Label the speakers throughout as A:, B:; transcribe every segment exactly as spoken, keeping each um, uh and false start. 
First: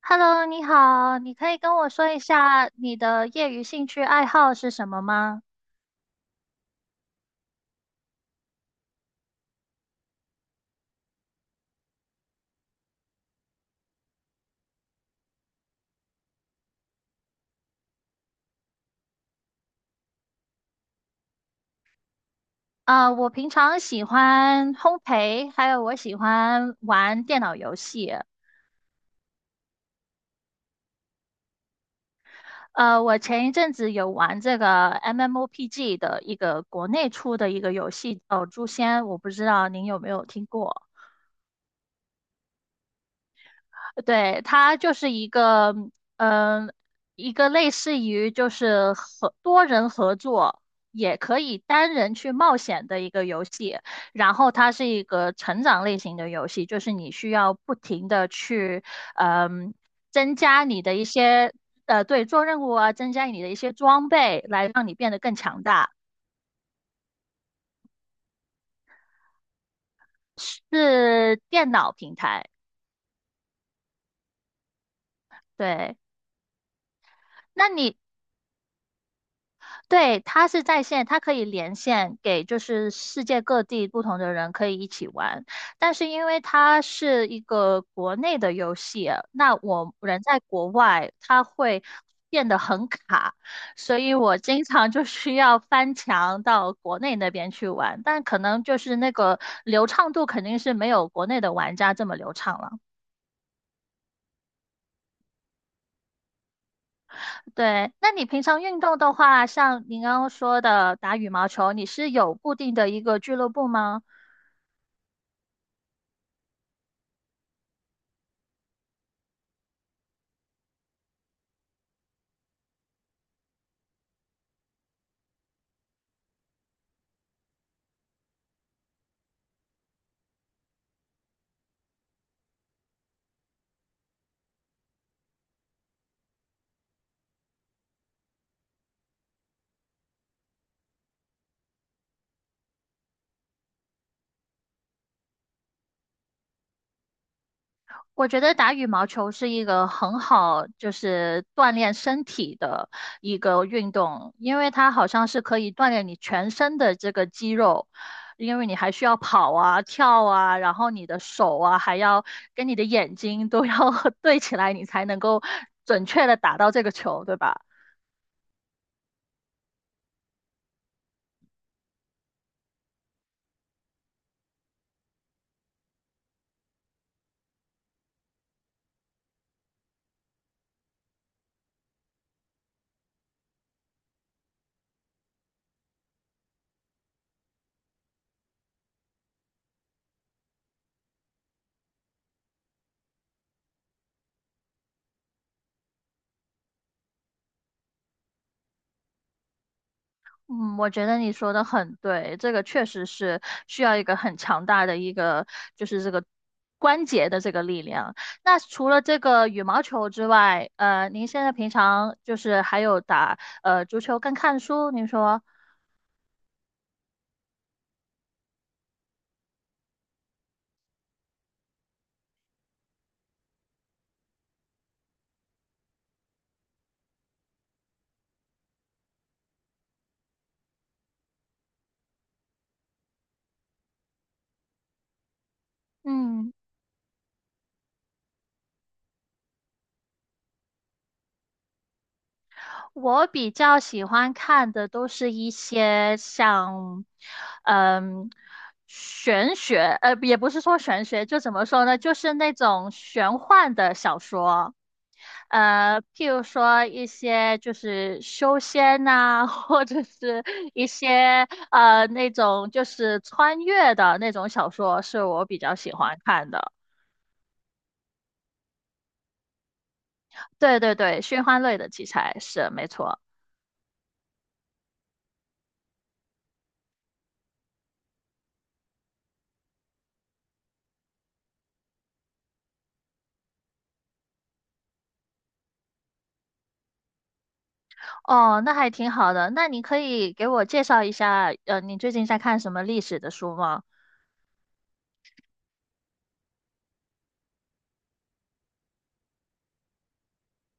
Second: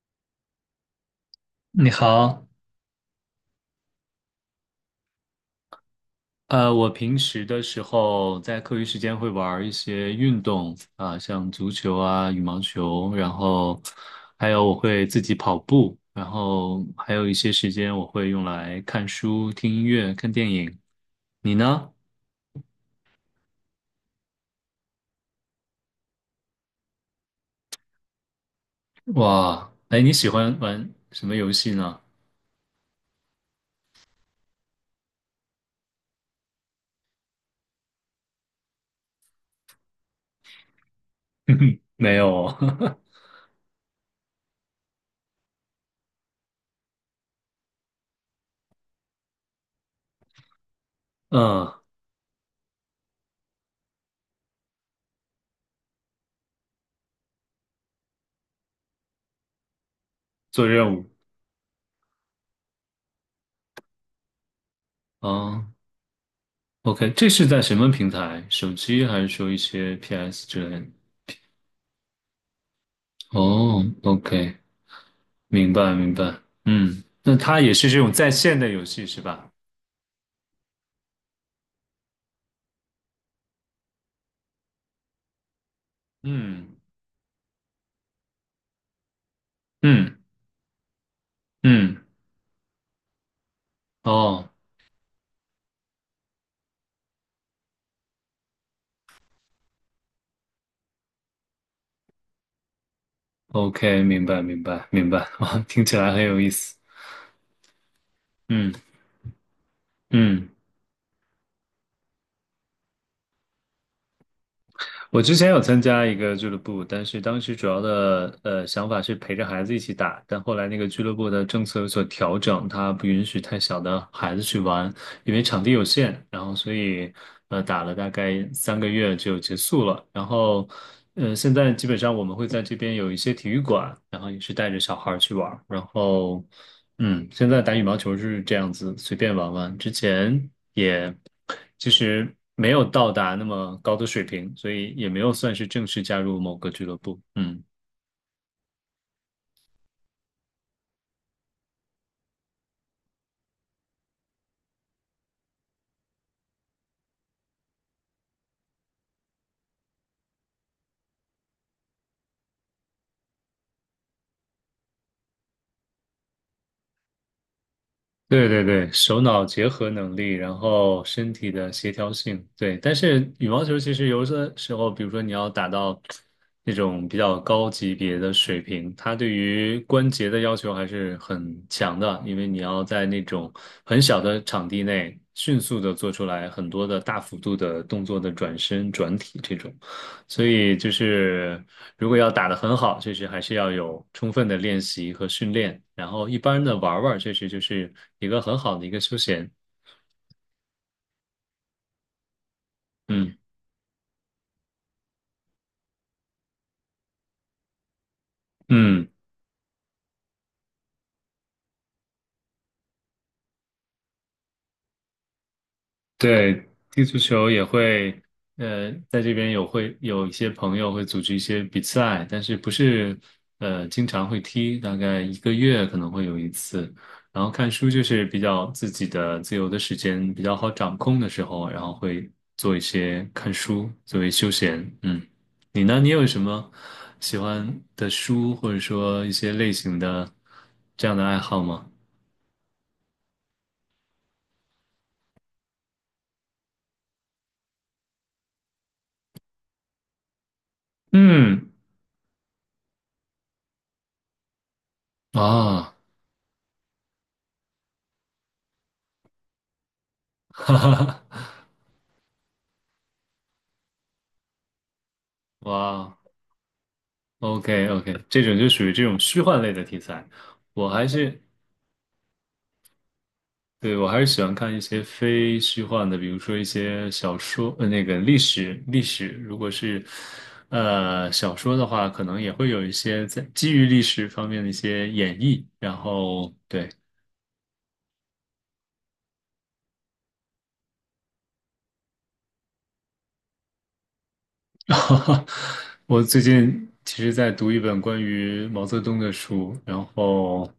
A: Hello，你好，你可以跟我
B: 你
A: 说一
B: 好，
A: 下你的业余兴趣爱好是什么吗？
B: 呃，我平时的时候在课余时间会玩儿一些运动啊，像足球啊、羽毛球，然后还有我会自己跑步，然后还有一些时间我会用来看书、听音乐、看电影。你呢？
A: 啊、我平常喜欢烘焙，还有我喜欢玩电脑游戏。
B: 哇，哎，你喜欢玩什么游戏呢？
A: 呃，我前一阵子有玩这个 M M O P G 的一个国内出的一个游戏，叫《诛仙》，我不知道您有没有听过。
B: 没有哦，
A: 对，它就是一个，嗯，一个类似于就是合多人合作，也 可以
B: 嗯，
A: 单人去冒险的一个游戏。然后它是一个成长类型的游戏，就是你需要不停的去，嗯，增加
B: 做
A: 你的
B: 任
A: 一
B: 务。
A: 些，呃，对，做任务啊，增加你的一些装备，来让你变得更强
B: 哦
A: 大。
B: ，OK，这是在什么平台？手机还是说一些 P S 之类的？
A: 是电脑平台，
B: 哦，OK，明白
A: 对。
B: 明白，嗯，那它
A: 那
B: 也是
A: 你
B: 这种在线的游戏是吧？
A: 对，它是在线，它可以连线给就是世界各地不同的人可以一起玩。但是因为
B: 嗯
A: 它是一个国内的游戏，那我
B: 嗯
A: 人在国外，它会
B: 嗯，
A: 变得很卡，所以我
B: 哦
A: 经常就需要翻墙到国内那边去玩。但可能就是那个流畅度肯定是没有国内的玩家这么流畅了。
B: ，OK，明白明白明白，哇，听起来很有意思，
A: 对，那你平常
B: 嗯
A: 运动的话，像您刚刚
B: 嗯。
A: 说的打羽毛球，你是有固定的一个俱乐部吗？
B: 我之前有参加一个俱乐部，但是当时主要的呃想法是陪着孩子一起打，但后来那个俱乐部的政策有所调整，它不允许太小的孩子去玩，因为场地有限，然后所以呃打了大概三个月就结束了，然后嗯，现在基本上我们会在这边有一些体育馆，然后也是带着小孩儿去玩儿然后。嗯，现在打羽毛球是这样子，随便玩玩。之前也其实没有到达那么高的水平，所以也没有算是正式加入某个俱乐部。嗯。
A: 我觉得打羽毛球是一个很好，就是锻炼身体的一个运动，因为它好像是可以锻炼你全身的这个肌肉，因为你还需要跑啊、跳啊，然后你的手啊，还要跟你的眼睛都要 对起来，你才能够准确的打到这个球，对吧？
B: 对对对，手脑结合能力，然后身体的协调性，对。但是羽毛球其实有的时候，比如说你要打到那种比较高级别的水平，它对于关节的要求还是很强的，因为你要在那种很小的场地内迅速的做出来很多的大幅度的动作的转身、转体这种。所以就是，如果要打得很好，确实还是要有充分的练习和训练。然后一般的玩儿玩儿确实就是一个很好的一个休闲。
A: 嗯，我觉得你说的很对，这个确实
B: 嗯
A: 是需要一个很强大的一个，就是这个关节的这个力量。那除了
B: 嗯。
A: 这个羽毛球之外，呃，您现在平常就是还有打呃足球跟看书，您说，
B: 对，踢足球也会，呃，在这边有会有一些朋友会组织一些比赛，但是不是呃经常会踢，大概一个月可能会有一次。然后看书就是比较自己的自由的时间比较好掌控的时候，然后会做一些看书作为休闲。嗯，你呢？你有什
A: 嗯。
B: 么喜欢的书，或者说一些类型的这样的爱好吗？
A: 我比较喜欢看的都是一些像，嗯，玄学，呃，也不是说玄学，就怎么
B: 嗯，
A: 说呢，就是那种玄幻的小说，
B: 啊，
A: 呃，譬如说一些就是修仙呐、或者是
B: 哈
A: 一
B: 哈哈，
A: 些呃那种就是穿越的那种小说，是我比
B: 哇
A: 较喜欢
B: 哦。
A: 看的。
B: OK OK，这种就属于这种虚幻类的题材，
A: 对
B: 我
A: 对
B: 还
A: 对，
B: 是
A: 玄幻类的题材是没错。
B: 对我还是喜欢看一些非虚幻的，比如说一些小说，呃，那个历史历史，如果是呃小说的话，可能也会有一些在基于历史方面的一些演绎，然后对。
A: 哦，那还挺好的。那你可以给我介绍一下，呃，你最近在看什么历史的书吗？
B: 我最近其实在读一本关于毛泽东的书，然后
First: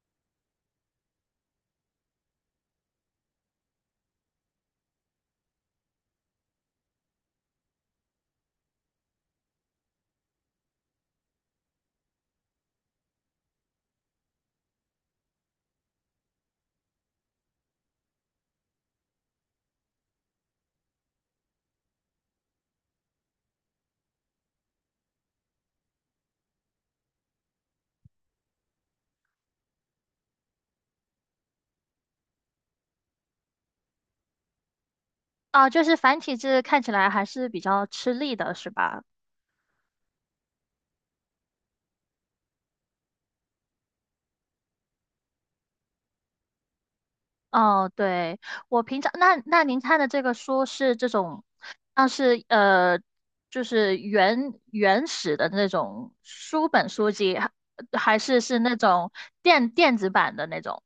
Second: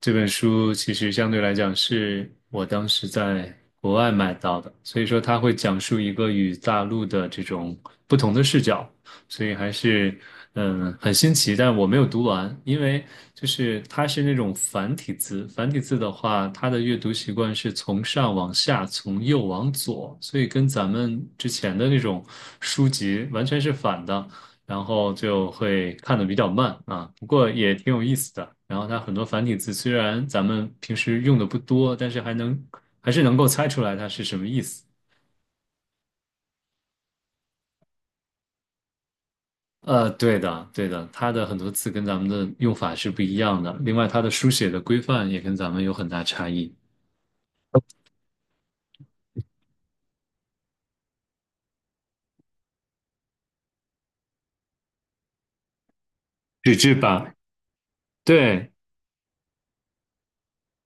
B: 这本书其实相对来讲是我当时在国外买到的，所以说它会讲述一个与大陆的这种不同的视角，所以还是嗯很新奇，但我没有读完，因为就是它是那种繁体字，繁体字的话，它的阅读习惯是从上往下，从右往左，所以跟咱们之前的那种书籍完全是反的，然后就会看得比较慢啊，不过也挺有意思的。然后它很多繁体字虽然咱们平时用的不多，但是还能还是能够猜出来它是什么意思。
A: 啊，就是繁体字看起来还是比较吃力的，是吧？
B: 呃，对的，对的，它的很多词跟咱们的用法是不一样的。另外，它的书写的规范也跟咱们有很大差异。
A: 哦，对，我平常那那您看的这个书是这种，像是呃，就是原原始的那种书
B: 纸
A: 本
B: 质
A: 书
B: 版，
A: 籍，还还是是
B: 对，
A: 那种电电子版的那种？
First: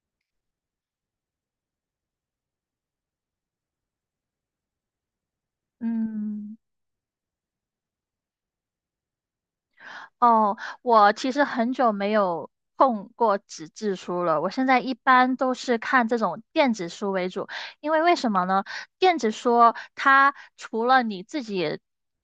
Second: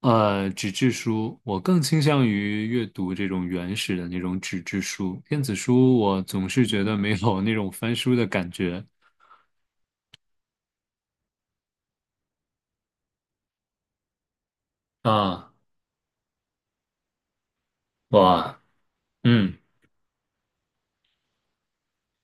B: 呃，纸质书，我更倾向于阅读这种原始的那种纸质书。电子书，我总
A: 嗯。
B: 是觉得没有那种翻书的感觉
A: 哦，我其实很久没有碰过纸质书了。我现在一般
B: 啊。
A: 都是看这种电子书为主，因为为什么
B: 哇，
A: 呢？电子
B: 嗯
A: 书它除了你自己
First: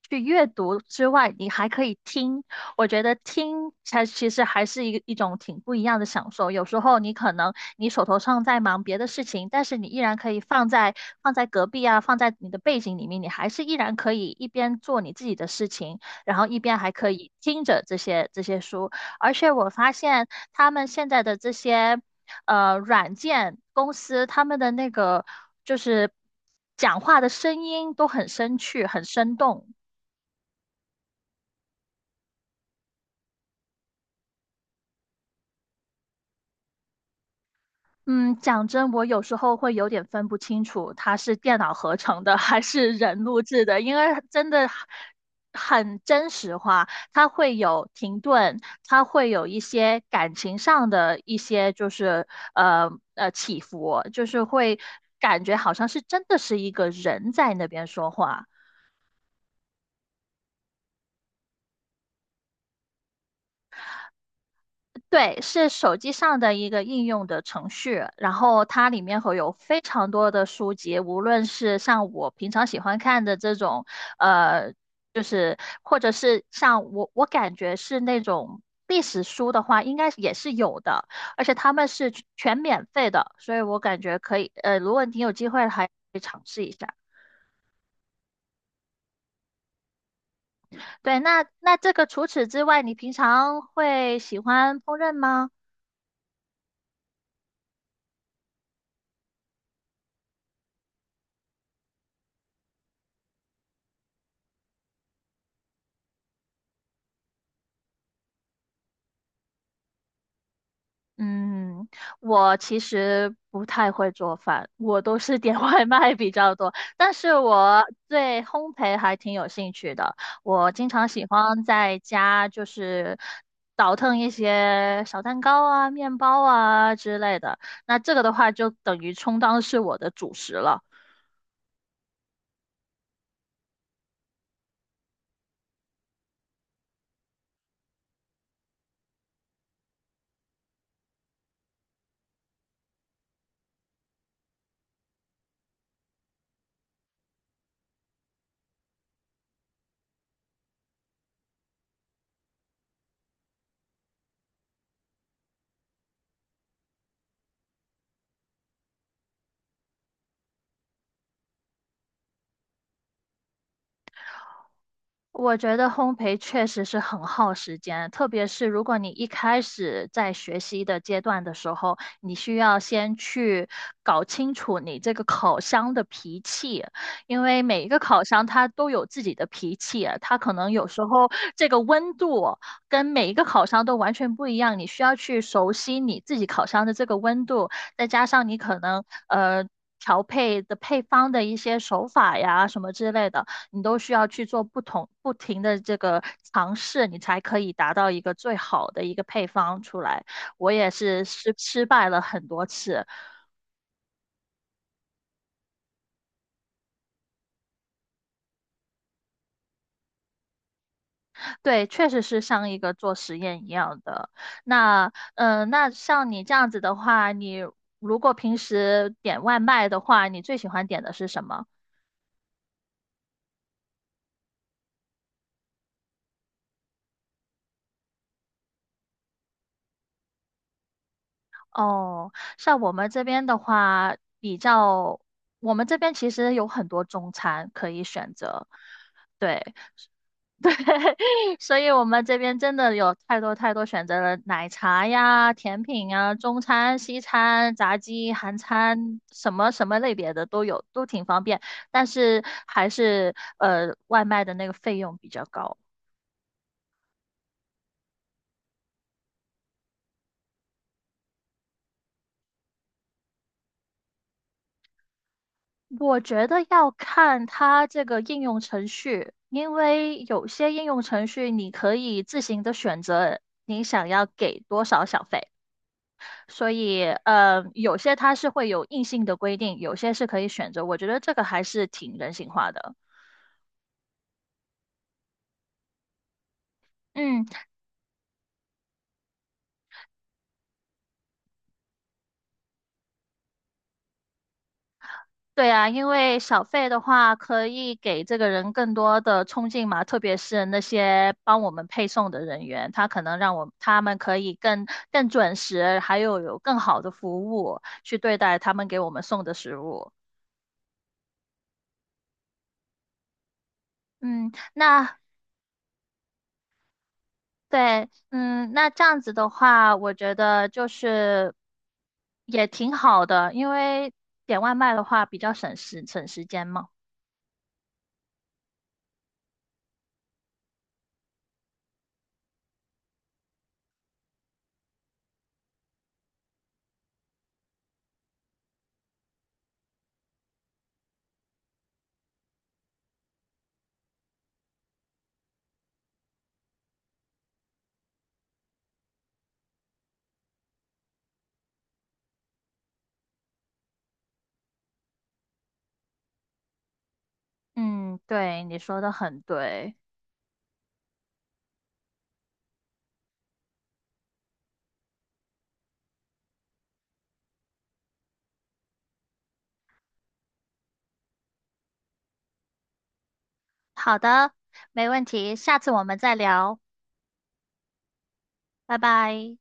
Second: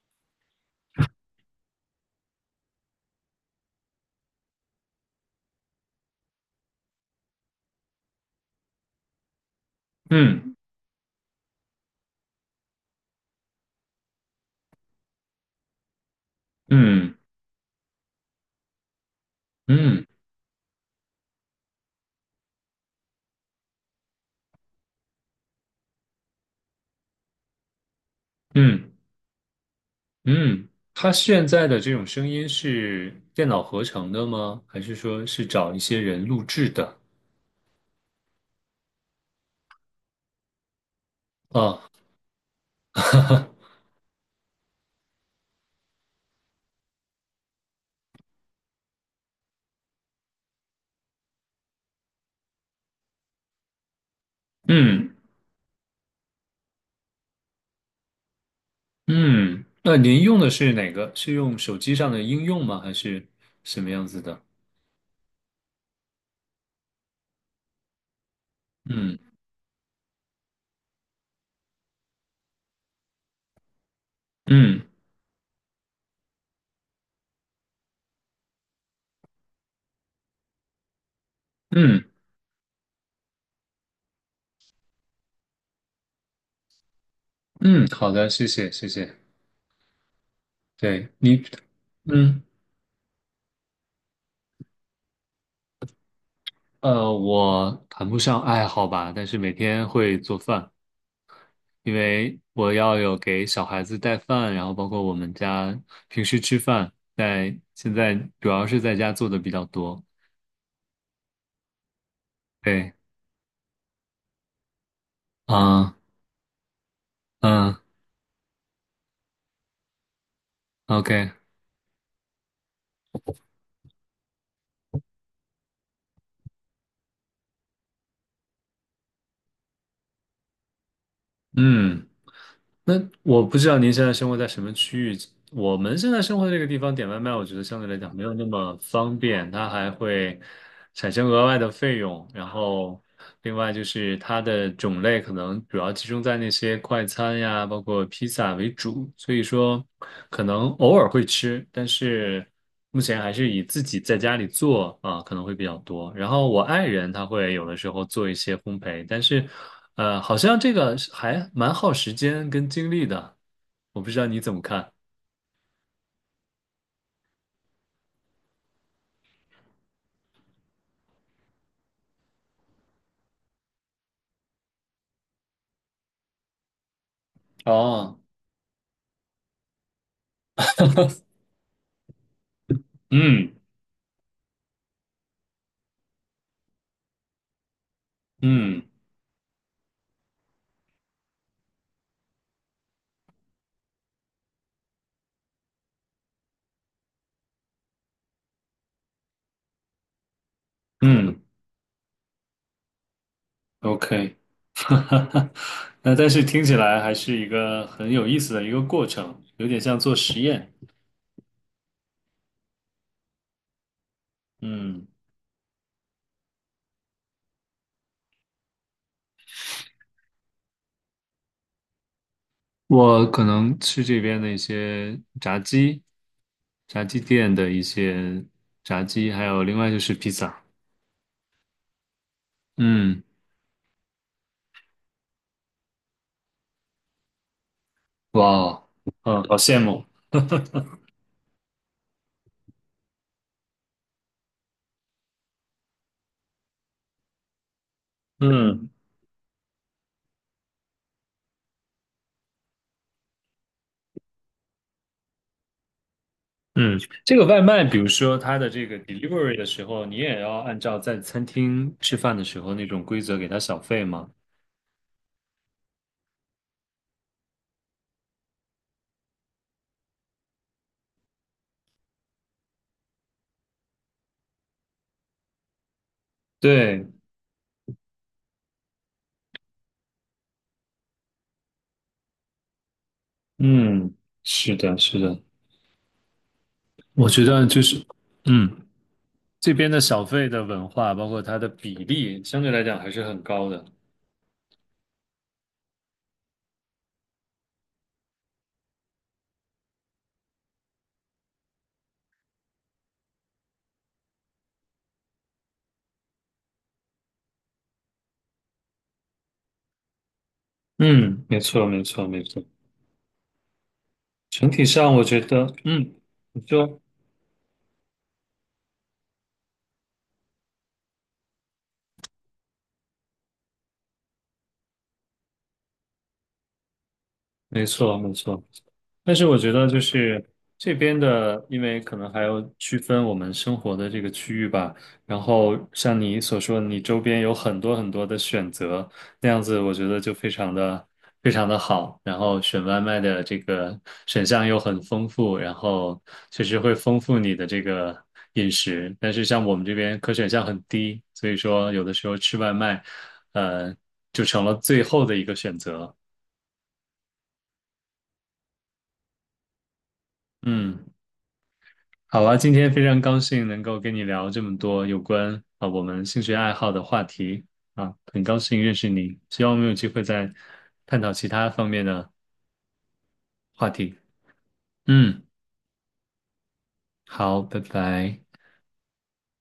A: 去阅读之外，你还可以听。我觉得听才其实还是一个一种挺不一样的享受。有时候你可能你手头上在忙别的事情，但是你依然可以
B: 嗯
A: 放在放在隔壁啊，放在你的背景里面，你还是依然可以一边做你自己的事情。然后一边还可
B: 嗯
A: 以听着这些这些书，而且我发
B: 嗯
A: 现他们现在的这些呃软件公司，他们的那个就是讲话的声音都很生趣，
B: 嗯
A: 很生动。
B: 嗯，它现在的这种声音是电脑合成的吗？还是说是找一些人录制的？
A: 嗯，讲真，我有时候会有点分不清楚它是电脑
B: 哦，
A: 合成的还是人录制的，因为真的很真实化，它会有停顿，它会有一些感情上的一些就是呃呃起伏，就是会
B: 嗯
A: 感觉好像是真的是一个人在那边说话。
B: 嗯，那您用的是哪个？是用手机上的应用吗？还是什么样子的？
A: 对，是手机上的一个应用的程序，然后它里
B: 嗯
A: 面会有非常多的书籍，无论是像我平常喜欢看的这种，呃，
B: 嗯
A: 就是或者是像我我感觉是那种历史书的话，应该也是有的，而且他们
B: 嗯
A: 是全全免费的，所以我感觉可以，呃，如果你有机会还可以尝试一下。
B: 嗯，好的，谢谢谢谢。对
A: 对，
B: 你，
A: 那那这个除
B: 嗯
A: 此之外，你平常会喜欢烹饪吗？
B: 呃，我谈不上爱好吧，但是每天会做饭，因为我要有给小孩子带饭，然后包括我们家平时吃饭，在现在主要是在家做的比较多。
A: 嗯，我其
B: 对，
A: 实不太会做饭，我都是点 外
B: 啊
A: 卖比较多。但是
B: 嗯
A: 我对烘焙还挺有兴趣的，我经常喜
B: ，OK，
A: 欢在家就是倒腾一些小蛋糕啊、面包啊之类的。那这个的话，就等于充当是我的主食了。
B: 嗯。那我不知道您现在生活在什么区域。我们现在生活的这个地方点外卖，我觉得相对来讲没有那么方便，它还会产生额外的费用。然后，另外就是它的种类可能主要集中在那些快餐呀，包括披萨为主，所以说可能偶尔会吃，但是。目前还是以自己在家里做啊，可能会比较多。然后我爱人他会有的时候做一些烘焙，但是，呃，好像这个是还蛮耗时间跟精力的。我不知道你怎么看？
A: 我觉得烘焙确实是很耗时间，特别是如果你一开始在学习的阶段的时候，你需要先去搞清楚你这个烤箱的脾气，因为每一个
B: 哦，
A: 烤箱它都有自己的脾气啊，它可能有时候这个温度跟每一个
B: 嗯
A: 烤箱都完全不一样，你需要去熟悉你自己烤箱的这个温度，再加上你可
B: 嗯
A: 能呃。调配的配方的一些手法呀，什么之类的，你都需要去做不同不停的这个尝试，你才可以达到一个最好的一个配方出来。我也是
B: 嗯
A: 失失败了很多次，
B: ，OK，那但是听起来还是一个很有意思的一个过程，有点像做实验。
A: 对，确实是像一个做实验一样的。
B: 嗯。
A: 那嗯、呃那像你这样子的话，你如果平时点外卖的话，你最喜欢点的是什么？
B: 我可能吃这边的一些炸鸡、炸鸡店的一些炸鸡，还有另外就是披萨。
A: 哦，像我们
B: 嗯，
A: 这边的话，比较我们这边其实有很多中餐可以选
B: 哇
A: 择，
B: 哦，嗯，好
A: 对。
B: 羡慕。
A: 所以我们这边真的有太多太多选择了，奶茶呀、甜品啊、中餐、西餐、炸鸡、韩
B: 嗯
A: 餐，什么什么类别的都有，都挺方便。但是还是呃，外卖的那个费用比较高。
B: 嗯，这个外卖，比如说它的这个 delivery 的时候，你也要按照在餐厅吃饭的时候那种规则给它小费吗？
A: 我觉得要看它这个应用程序，因为有些应用程序你可以自行的选择你想要给多少小费。所以，
B: 对，
A: 呃，有些它是会有硬性的规定，有些是可以选择。我觉得这个还是挺人性化的。
B: 嗯，是的，是的，我
A: 嗯，
B: 觉得就是，嗯，这边的小费的文化，包括它的比例，相对来讲还是很高的。
A: 对啊，因为小费的话可以给这个人更多的冲劲嘛，特别是那些帮我们配送的人员，他可能让我他们可以更更准时，还有有更好的服务去对待他们给我们送的食物。
B: 嗯，没错，没错，没错。
A: 嗯，
B: 整体上，
A: 那
B: 我觉得，嗯，你说，
A: 对，嗯，那这样子的话，我觉得就是也挺好的，因为点外卖的话比较省时省时间嘛。
B: 没错，没错。但是我觉得就是这边的，因为可能还要区分我们生活的这个区域吧。然后像你所说的你周边有很多很多的选择，那样子我觉得就非常的非常的好。然后选外卖的这个选项又很丰富，然后确实会丰富你的这个饮食。但是像我们这边可选项很低，所以说有的时候吃外卖，呃，就成了最后的一个选择。
A: 嗯，对，你说的很对。
B: 嗯。好啊，今天非常高兴能够跟你聊这么多有关啊我们兴趣爱好的话题啊，很高兴认识你，希望我们有机会再探讨其他方面的话题。
A: 好的，没问
B: 嗯，
A: 题，下次我们再聊，
B: 好，拜拜。
A: 拜拜。